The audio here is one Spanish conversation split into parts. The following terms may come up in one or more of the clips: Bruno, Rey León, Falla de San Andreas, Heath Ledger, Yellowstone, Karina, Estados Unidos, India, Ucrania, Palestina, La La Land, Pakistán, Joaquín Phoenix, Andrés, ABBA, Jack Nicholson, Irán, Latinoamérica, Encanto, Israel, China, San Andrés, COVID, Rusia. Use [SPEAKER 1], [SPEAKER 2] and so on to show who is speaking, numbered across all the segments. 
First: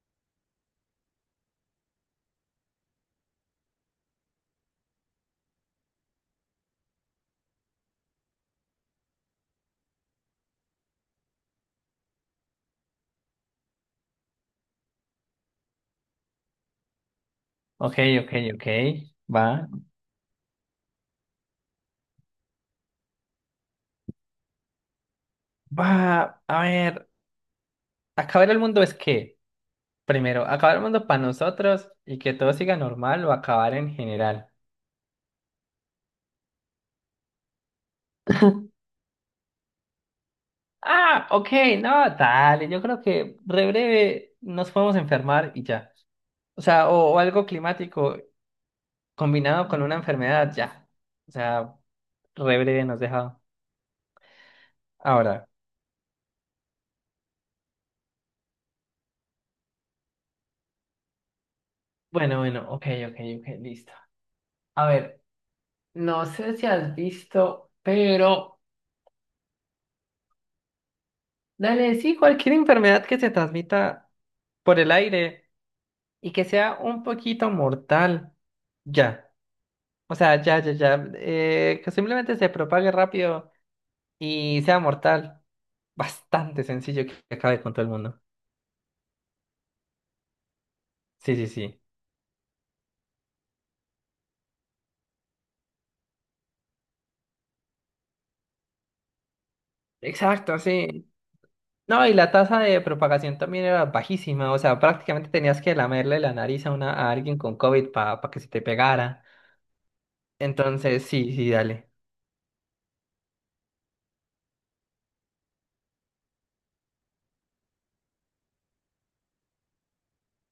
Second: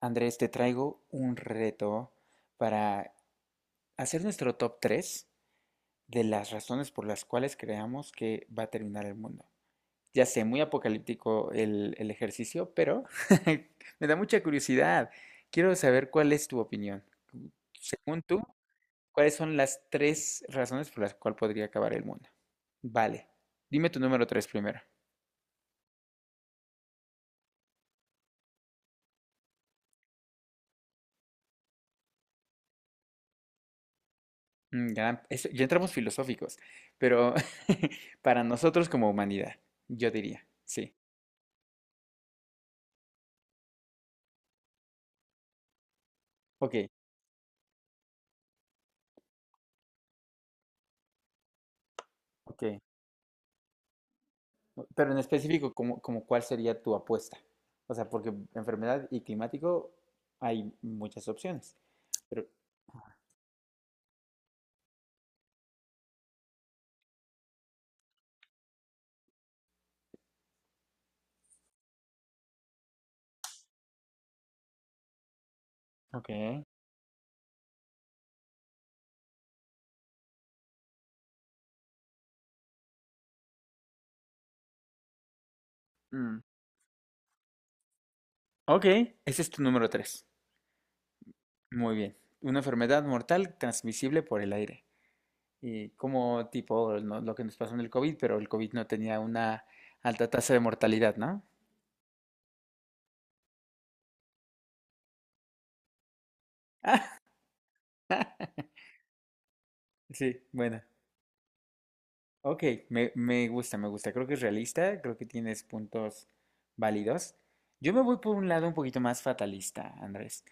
[SPEAKER 1] Andrés, te traigo un reto para hacer nuestro top 3 de las razones por las cuales creamos que va a terminar el mundo. Ya sé, muy apocalíptico el ejercicio, pero me da mucha curiosidad. Quiero saber cuál es tu opinión.
[SPEAKER 2] Ok,
[SPEAKER 1] Según
[SPEAKER 2] ok,
[SPEAKER 1] tú,
[SPEAKER 2] ok.
[SPEAKER 1] ¿cuáles son
[SPEAKER 2] Va.
[SPEAKER 1] las tres razones por las cuales podría acabar el mundo? Vale, dime tu número 3 primero.
[SPEAKER 2] Va. A ver, ¿acabar el mundo es qué? Primero, ¿acabar el mundo para nosotros y que todo siga normal o acabar en general?
[SPEAKER 1] Ya, ya entramos filosóficos, pero para nosotros como humanidad, yo diría, sí.
[SPEAKER 2] Ah, ok, no, dale. Yo creo que re breve nos podemos enfermar y ya. O
[SPEAKER 1] Ok,
[SPEAKER 2] sea, o algo climático combinado con una enfermedad, ya. O sea, re
[SPEAKER 1] ok.
[SPEAKER 2] breve nos deja.
[SPEAKER 1] Pero en
[SPEAKER 2] Ahora.
[SPEAKER 1] específico, ¿ como cuál sería tu apuesta? O sea, porque enfermedad y climático hay muchas opciones.
[SPEAKER 2] Bueno,
[SPEAKER 1] Pero,
[SPEAKER 2] bueno, ok, ok, ok, listo. A ver, no sé si has visto, pero. Dale, sí, cualquier enfermedad que se transmita por el aire y que
[SPEAKER 1] ok.
[SPEAKER 2] sea un poquito mortal, ya. O sea, ya, ya, ya. Que simplemente se propague rápido y sea mortal.
[SPEAKER 1] mm,
[SPEAKER 2] Bastante sencillo que acabe con todo el mundo.
[SPEAKER 1] Ok, ese es tu número 3.
[SPEAKER 2] Sí, sí, sí.
[SPEAKER 1] Muy bien. Una enfermedad mortal transmisible por el aire. Y como tipo lo que nos pasó en el COVID, pero el COVID no tenía una alta tasa
[SPEAKER 2] Exacto,
[SPEAKER 1] de
[SPEAKER 2] sí.
[SPEAKER 1] mortalidad, ¿no?
[SPEAKER 2] No, y la tasa de propagación también era bajísima. O sea, prácticamente tenías que lamerle la nariz a alguien con COVID para que se te pegara.
[SPEAKER 1] Sí, bueno.
[SPEAKER 2] Entonces, sí, sí, dale.
[SPEAKER 1] Ok, me gusta, me gusta. Creo que es realista, creo que tienes puntos válidos. Yo me voy por un lado un poquito más fatalista, Andrés.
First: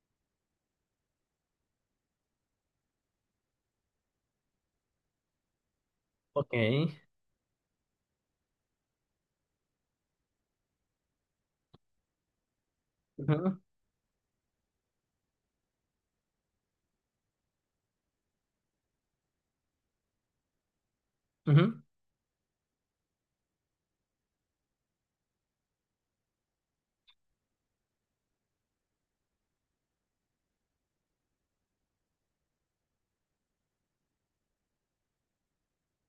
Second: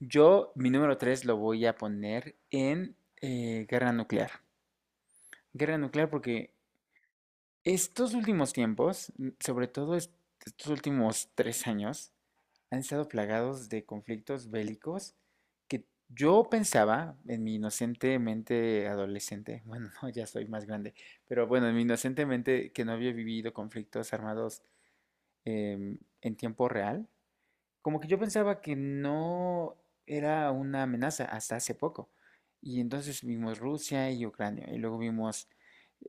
[SPEAKER 1] Yo, mi número 3 lo voy a poner en guerra nuclear. Guerra nuclear porque
[SPEAKER 2] Ok.
[SPEAKER 1] estos últimos tiempos, sobre todo estos últimos tres años, han estado
[SPEAKER 2] Ujú,
[SPEAKER 1] plagados de conflictos bélicos que yo pensaba en mi inocente mente adolescente, bueno, no, ya soy más grande, pero bueno, en mi
[SPEAKER 2] ujú,
[SPEAKER 1] inocente mente que no había vivido conflictos armados en tiempo real, como que yo pensaba que no era una amenaza hasta hace poco. Y entonces vimos Rusia y Ucrania, y luego vimos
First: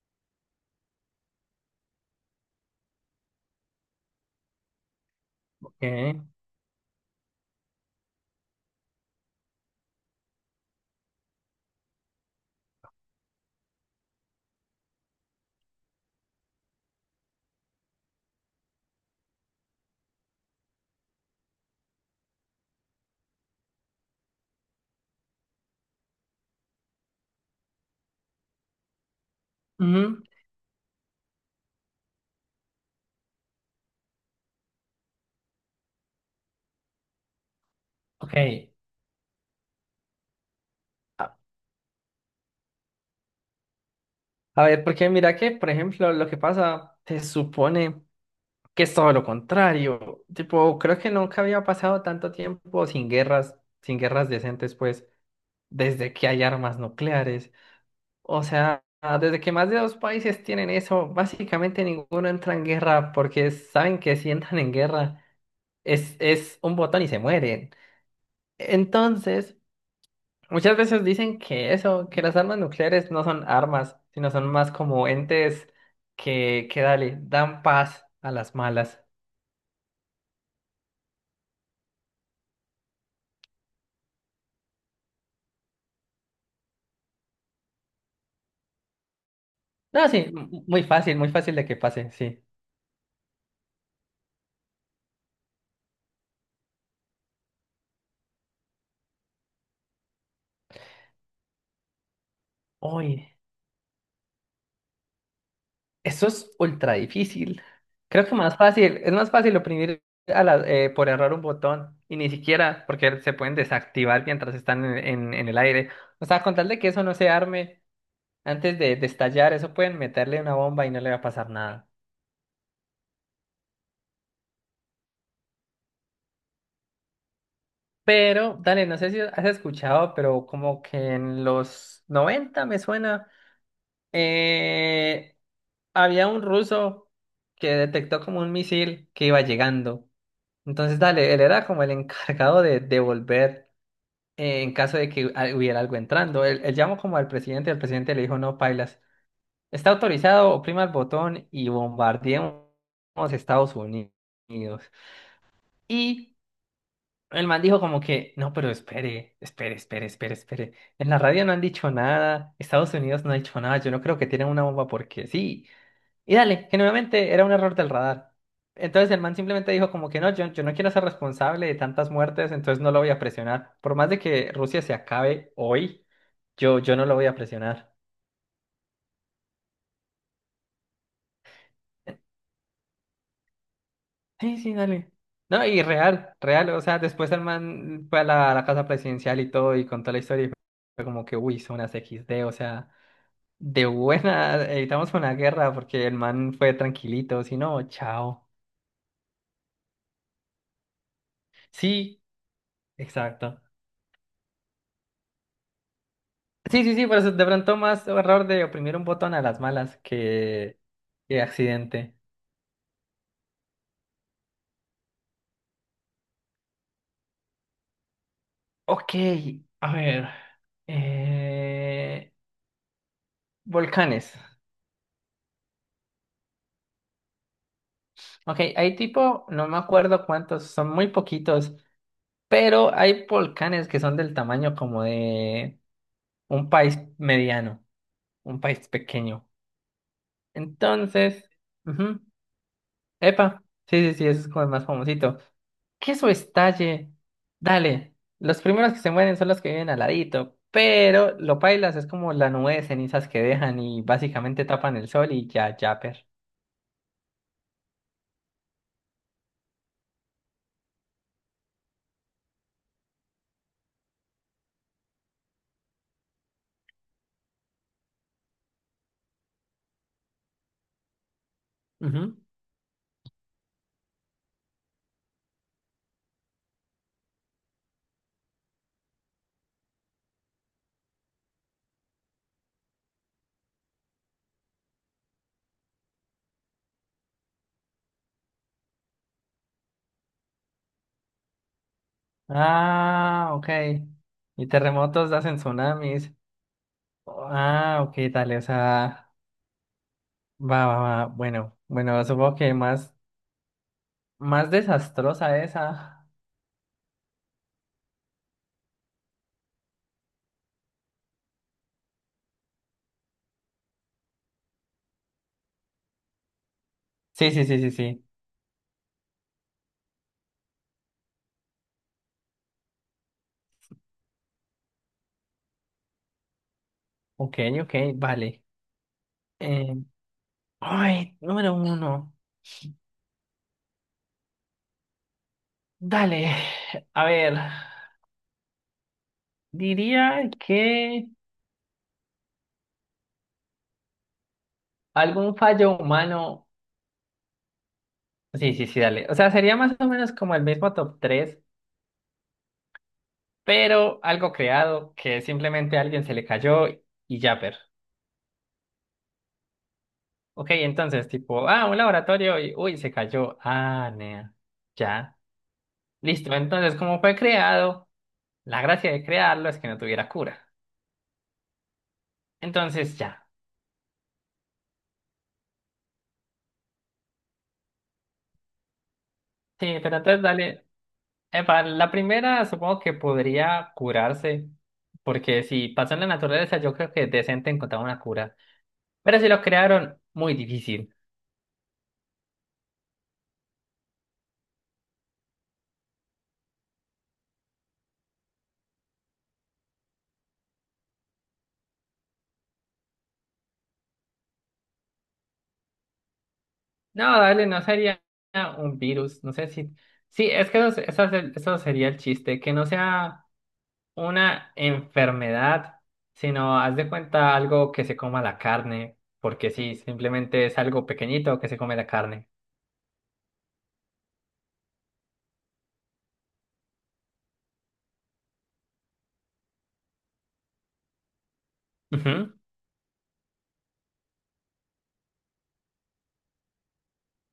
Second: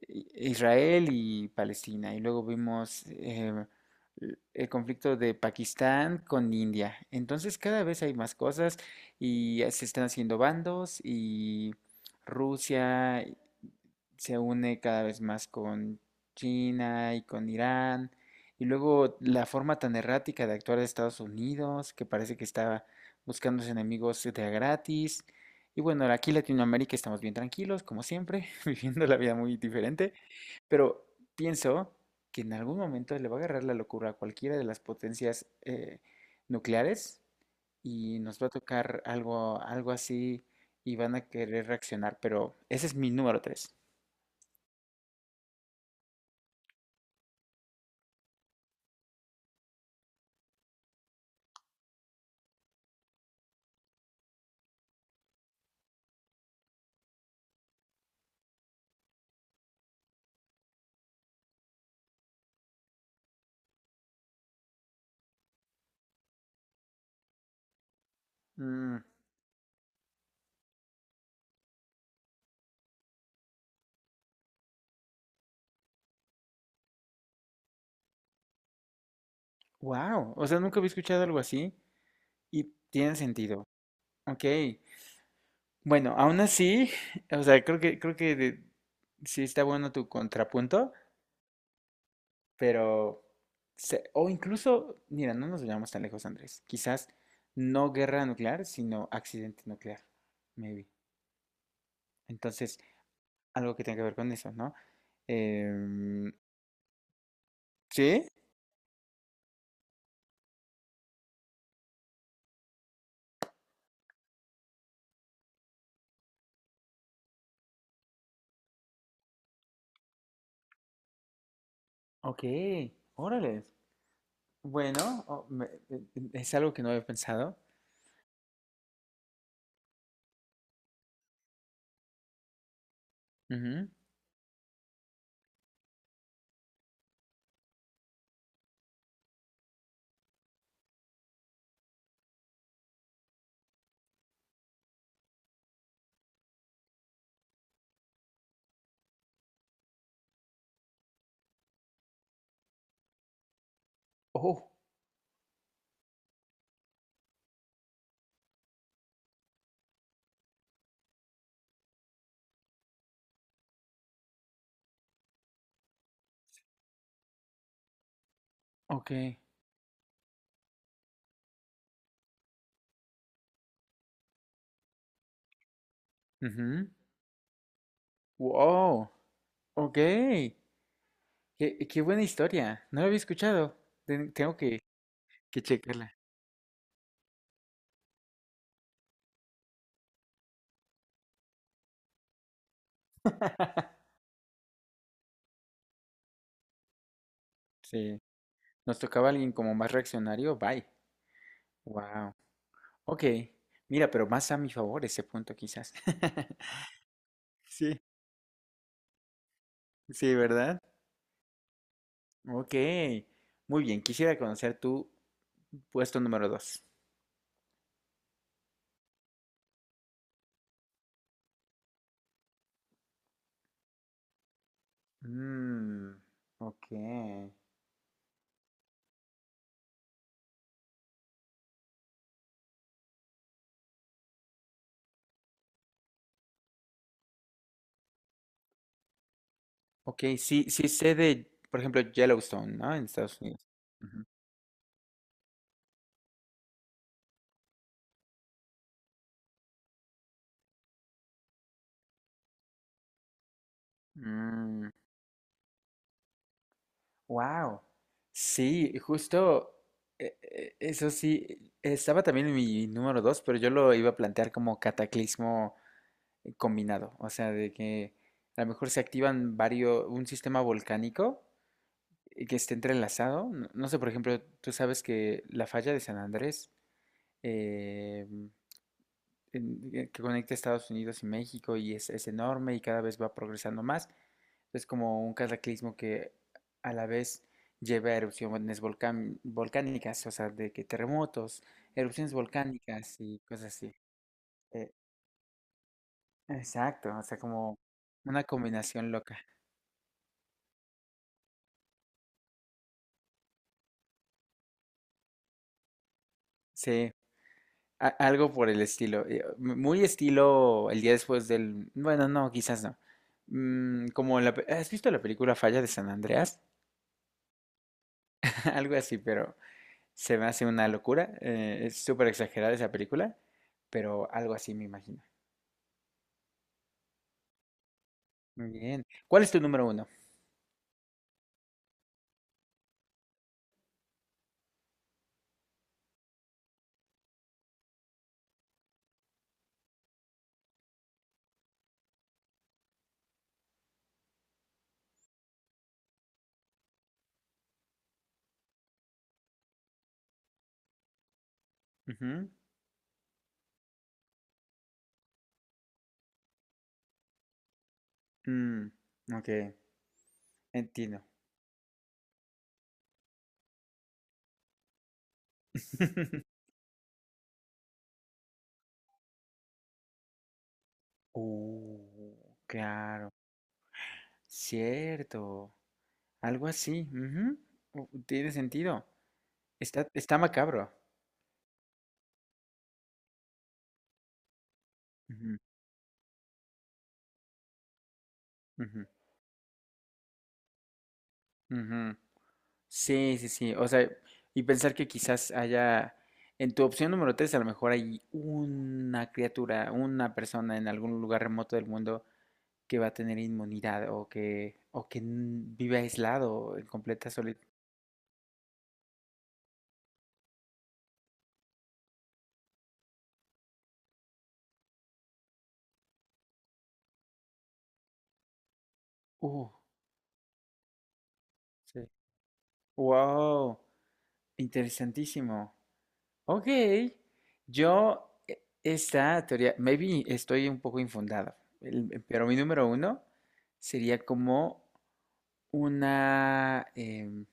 [SPEAKER 1] Israel y Palestina, y luego vimos el conflicto de
[SPEAKER 2] ok.
[SPEAKER 1] Pakistán con India. Entonces cada vez hay más cosas y ya se están haciendo bandos y Rusia se une cada vez más con China y con Irán. Y luego la forma tan errática de actuar de Estados Unidos, que parece que estaba buscando sus enemigos de a gratis. Y bueno, aquí en Latinoamérica estamos bien tranquilos, como siempre, viviendo la vida muy diferente,
[SPEAKER 2] Ujú.
[SPEAKER 1] pero pienso que en algún momento le va a agarrar la locura a cualquiera de las potencias nucleares y
[SPEAKER 2] Ok,
[SPEAKER 1] nos va a tocar algo así y van a querer reaccionar, pero ese es mi número 3.
[SPEAKER 2] a ver, porque mira que, por ejemplo, lo que pasa, se supone que es todo lo contrario. Tipo, creo que nunca había pasado tanto tiempo sin guerras, sin guerras decentes, pues, desde que hay armas nucleares. O sea, desde que más de dos países tienen eso, básicamente ninguno entra en guerra porque saben que si entran en guerra es un botón y se mueren. Entonces… muchas veces dicen que eso, que las armas nucleares no son armas, sino son más como entes que dale, dan paz a las malas.
[SPEAKER 1] Wow, o sea, nunca había escuchado algo así y tiene sentido. Ok, bueno, aún así, o sea, creo que sí está bueno tu
[SPEAKER 2] No, sí,
[SPEAKER 1] contrapunto,
[SPEAKER 2] muy fácil de que pase, sí.
[SPEAKER 1] pero, o incluso, mira, no nos vayamos tan lejos, Andrés. Quizás no guerra nuclear, sino accidente nuclear, maybe. Entonces,
[SPEAKER 2] Uy,
[SPEAKER 1] algo que tenga que ver con eso, ¿no?
[SPEAKER 2] eso
[SPEAKER 1] Em,
[SPEAKER 2] es ultra difícil.
[SPEAKER 1] ¿Sí?
[SPEAKER 2] Creo que más fácil, es más fácil oprimir por error un botón, y ni siquiera porque se pueden desactivar mientras están en el aire. O sea, con tal de que eso no se arme antes de estallar, eso pueden meterle una bomba y no le va a pasar nada.
[SPEAKER 1] Ok, órale. Bueno, es algo que no había pensado.
[SPEAKER 2] Pero, dale, no sé si has escuchado, pero como que en los 90 me suena,
[SPEAKER 1] Ujú.
[SPEAKER 2] eh, había un ruso que detectó como un misil que iba llegando. Entonces, dale, él era como el encargado de devolver en caso de que hubiera algo entrando. Él llamó como al presidente, el presidente le dijo, no, pailas, está autorizado, oprima el botón y bombardeemos Estados Unidos.
[SPEAKER 1] Oh,
[SPEAKER 2] Y el man dijo como que, no, pero espere, espere, espere, espere, espere. En la radio no han dicho nada, Estados Unidos no ha dicho nada, yo no creo que tienen una bomba porque sí. Y dale, que nuevamente era un error del radar. Entonces
[SPEAKER 1] ok.
[SPEAKER 2] el man simplemente dijo como que no, yo no quiero ser responsable de tantas muertes, entonces no lo voy a presionar. Por más de que Rusia se acabe hoy, yo,
[SPEAKER 1] Ujú.
[SPEAKER 2] yo no lo voy a presionar.
[SPEAKER 1] Wow, ok. Qué buena historia. No la había escuchado. Tengo
[SPEAKER 2] Sí, sí, dale.
[SPEAKER 1] que
[SPEAKER 2] No, y
[SPEAKER 1] checarla.
[SPEAKER 2] real, real, o sea, después el man fue a la casa presidencial y todo y contó la historia y fue como que, uy, son unas equis de, o sea… de buena, evitamos una guerra porque el man fue tranquilito, si no,
[SPEAKER 1] Sí.
[SPEAKER 2] chao.
[SPEAKER 1] Nos tocaba alguien como más reaccionario. Bye.
[SPEAKER 2] Sí,
[SPEAKER 1] Wow. Ok.
[SPEAKER 2] exacto.
[SPEAKER 1] Mira, pero más a mi favor ese punto quizás.
[SPEAKER 2] Sí, sí, sí, pero es de pronto
[SPEAKER 1] Sí,
[SPEAKER 2] más error de oprimir un botón a las malas
[SPEAKER 1] sí, ¿verdad?
[SPEAKER 2] que accidente.
[SPEAKER 1] Ok. Muy bien. Quisiera conocer tu puesto número dos.
[SPEAKER 2] Ok, a ver. eh, Volcanes.
[SPEAKER 1] Mm, ok.
[SPEAKER 2] Ok, hay tipo, no me acuerdo cuántos, son muy poquitos, pero hay volcanes que son del tamaño como de un país mediano, un país pequeño.
[SPEAKER 1] Ok, sí, sí sé
[SPEAKER 2] Entonces…
[SPEAKER 1] de, por ejemplo,
[SPEAKER 2] ujú.
[SPEAKER 1] Yellowstone, ¿no? En Estados
[SPEAKER 2] Epa,
[SPEAKER 1] Unidos.
[SPEAKER 2] sí, sí,
[SPEAKER 1] Ujú.
[SPEAKER 2] sí, ese es como el más famosito. Queso estalle, dale. Los primeros que se mueren son los que viven al ladito, pero lo pailas es como la nube de cenizas que dejan y básicamente
[SPEAKER 1] Mm,
[SPEAKER 2] tapan el sol y ya, ya, per.
[SPEAKER 1] Wow. Sí, justo eso sí, estaba también en mi número dos, pero yo lo iba a plantear como cataclismo combinado, o sea, de que a lo mejor se activan varios, un sistema volcánico
[SPEAKER 2] Ujú.
[SPEAKER 1] que esté entrelazado. No, no sé, por ejemplo, tú sabes que la falla de San Andrés, eh, que conecta Estados Unidos y México y es enorme y cada vez va progresando más. Es como un cataclismo que a la vez lleva a erupciones volcánicas, o sea, de que terremotos, erupciones volcánicas y
[SPEAKER 2] Ah,
[SPEAKER 1] cosas
[SPEAKER 2] ok.
[SPEAKER 1] así.
[SPEAKER 2] Y
[SPEAKER 1] Eh,
[SPEAKER 2] terremotos hacen tsunamis.
[SPEAKER 1] exacto, o sea, como
[SPEAKER 2] Ah, ok,
[SPEAKER 1] una
[SPEAKER 2] dale, o
[SPEAKER 1] combinación
[SPEAKER 2] sea,
[SPEAKER 1] loca.
[SPEAKER 2] va, va, va. Bueno, bueno, supongo que más desastrosa esa.
[SPEAKER 1] Sí, algo por el estilo. Muy estilo el día después del... Bueno, no, quizás no. Mm, como la... ¿Has visto la película Falla de San Andreas?
[SPEAKER 2] Sí, sí, sí, sí, sí.
[SPEAKER 1] Algo así, pero... Se me hace una locura. Es súper exagerada esa película, pero algo así me imagino.
[SPEAKER 2] Ok, ok, vale.
[SPEAKER 1] Muy bien. ¿Cuál es tu número
[SPEAKER 2] Eh,
[SPEAKER 1] uno?
[SPEAKER 2] Ay, número uno. Dale, a ver, diría que algún fallo humano. Sí, sí, sí, dale. O sea, sería más o menos como el mismo top 3,
[SPEAKER 1] Ujú.
[SPEAKER 2] pero algo creado que simplemente a alguien se le cayó y ya, pero.
[SPEAKER 1] Mm, ok,
[SPEAKER 2] Ok,
[SPEAKER 1] entiendo.
[SPEAKER 2] entonces, tipo, ah, un laboratorio y uy, se cayó. Ah, nea. Ya. Listo, entonces, como fue creado, la gracia de crearlo es que no tuviera cura. Entonces,
[SPEAKER 1] Claro.
[SPEAKER 2] ya.
[SPEAKER 1] Cierto. Algo así. Ujú, tiene sentido.
[SPEAKER 2] Sí,
[SPEAKER 1] Está,
[SPEAKER 2] pero
[SPEAKER 1] está
[SPEAKER 2] entonces, dale.
[SPEAKER 1] macabro.
[SPEAKER 2] Epa, la primera supongo que podría curarse,
[SPEAKER 1] Ujú,
[SPEAKER 2] porque si pasó en la naturaleza, yo creo que es decente encontrar una cura.
[SPEAKER 1] ujú,
[SPEAKER 2] Pero si lo crearon, muy difícil.
[SPEAKER 1] ujú. Sí, sí, sí. O sea, y pensar que quizás haya, en tu opción número 3 a lo mejor hay una criatura, una persona en algún lugar remoto del mundo que va a tener inmunidad o o que vive aislado, en completa
[SPEAKER 2] No,
[SPEAKER 1] soledad.
[SPEAKER 2] dale, no sería un virus, no sé si… sí, es que eso eso sería el chiste, que no sea una enfermedad, sino haz de cuenta algo que se coma la carne,
[SPEAKER 1] Uh,
[SPEAKER 2] porque sí, simplemente es algo pequeñito que se come
[SPEAKER 1] sí.
[SPEAKER 2] la carne.
[SPEAKER 1] Wow, interesantísimo. Ok, yo, e- esta teoría, maybe estoy un poco infundado, pero
[SPEAKER 2] Ujú.
[SPEAKER 1] mi número uno sería como una...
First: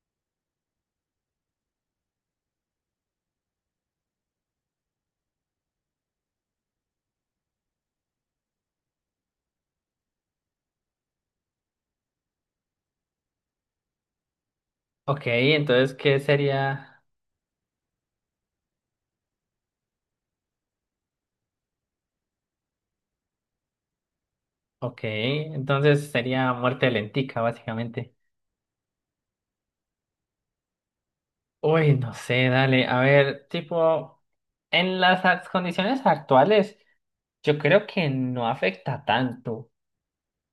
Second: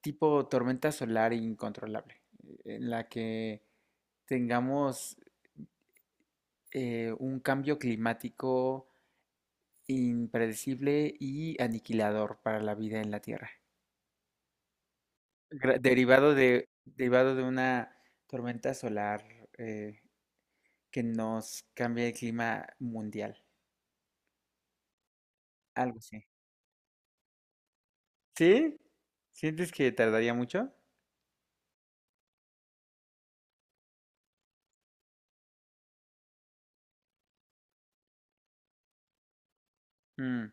[SPEAKER 1] tipo tormenta solar incontrolable, en la que tengamos un cambio climático impredecible y aniquilador para la vida en la Tierra,
[SPEAKER 2] Ok, entonces, ¿qué sería?
[SPEAKER 1] derivado de una tormenta solar eh, que nos cambia el clima mundial,
[SPEAKER 2] Ok,
[SPEAKER 1] algo
[SPEAKER 2] entonces
[SPEAKER 1] así.
[SPEAKER 2] sería muerte lentica, básicamente.
[SPEAKER 1] ¿Sí? ¿Sientes que tardaría mucho?
[SPEAKER 2] Uy, no sé, dale. A ver, tipo, en las condiciones actuales, yo creo que no afecta tanto.
[SPEAKER 1] Mm,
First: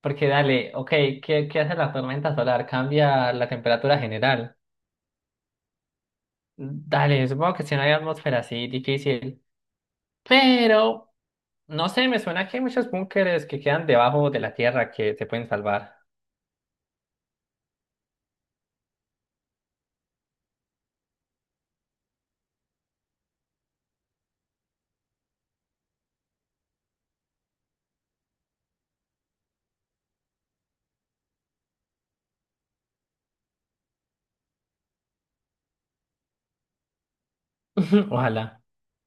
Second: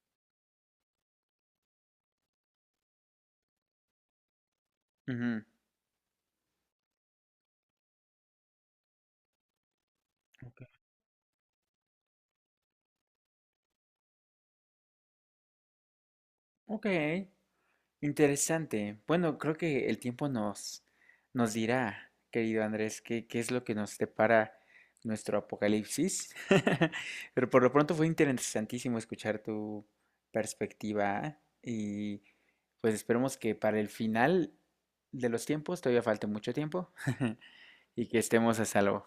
[SPEAKER 2] Porque dale, ok, ¿qué hace la tormenta solar? Cambia la temperatura general.
[SPEAKER 1] ujú.
[SPEAKER 2] Dale, supongo que si no hay atmósfera así, difícil.
[SPEAKER 1] Ok.
[SPEAKER 2] Pero, no sé, me suena que hay muchos búnkeres que quedan debajo de la tierra que se pueden salvar.
[SPEAKER 1] Ok, interesante. Bueno, creo que el tiempo nos dirá, querido Andrés, qué es lo que nos depara nuestro apocalipsis. Pero por lo pronto fue interesantísimo escuchar tu perspectiva y pues esperemos que para el final de los tiempos todavía falte mucho tiempo y que estemos
[SPEAKER 2] Ojalá.
[SPEAKER 1] a salvo.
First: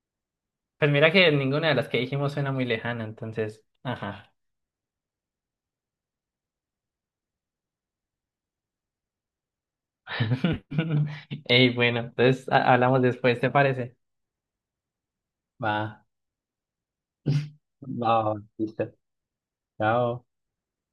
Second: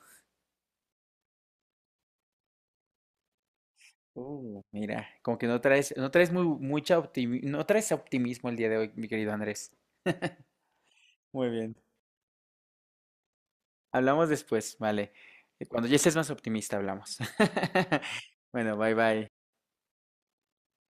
[SPEAKER 2] Pues mira que ninguna de las que dijimos suena muy lejana, entonces, ajá.
[SPEAKER 1] Mira, como que no traes, no traes optimismo el día de hoy, mi querido Andrés. Muy
[SPEAKER 2] Ey,
[SPEAKER 1] bien.
[SPEAKER 2] bueno, entonces hablamos después, ¿te parece?
[SPEAKER 1] Hablamos después, vale.
[SPEAKER 2] Va,
[SPEAKER 1] Cuando ya estés más optimista, hablamos.
[SPEAKER 2] va, va,
[SPEAKER 1] Bueno,
[SPEAKER 2] listo.
[SPEAKER 1] bye bye.
[SPEAKER 2] Chao.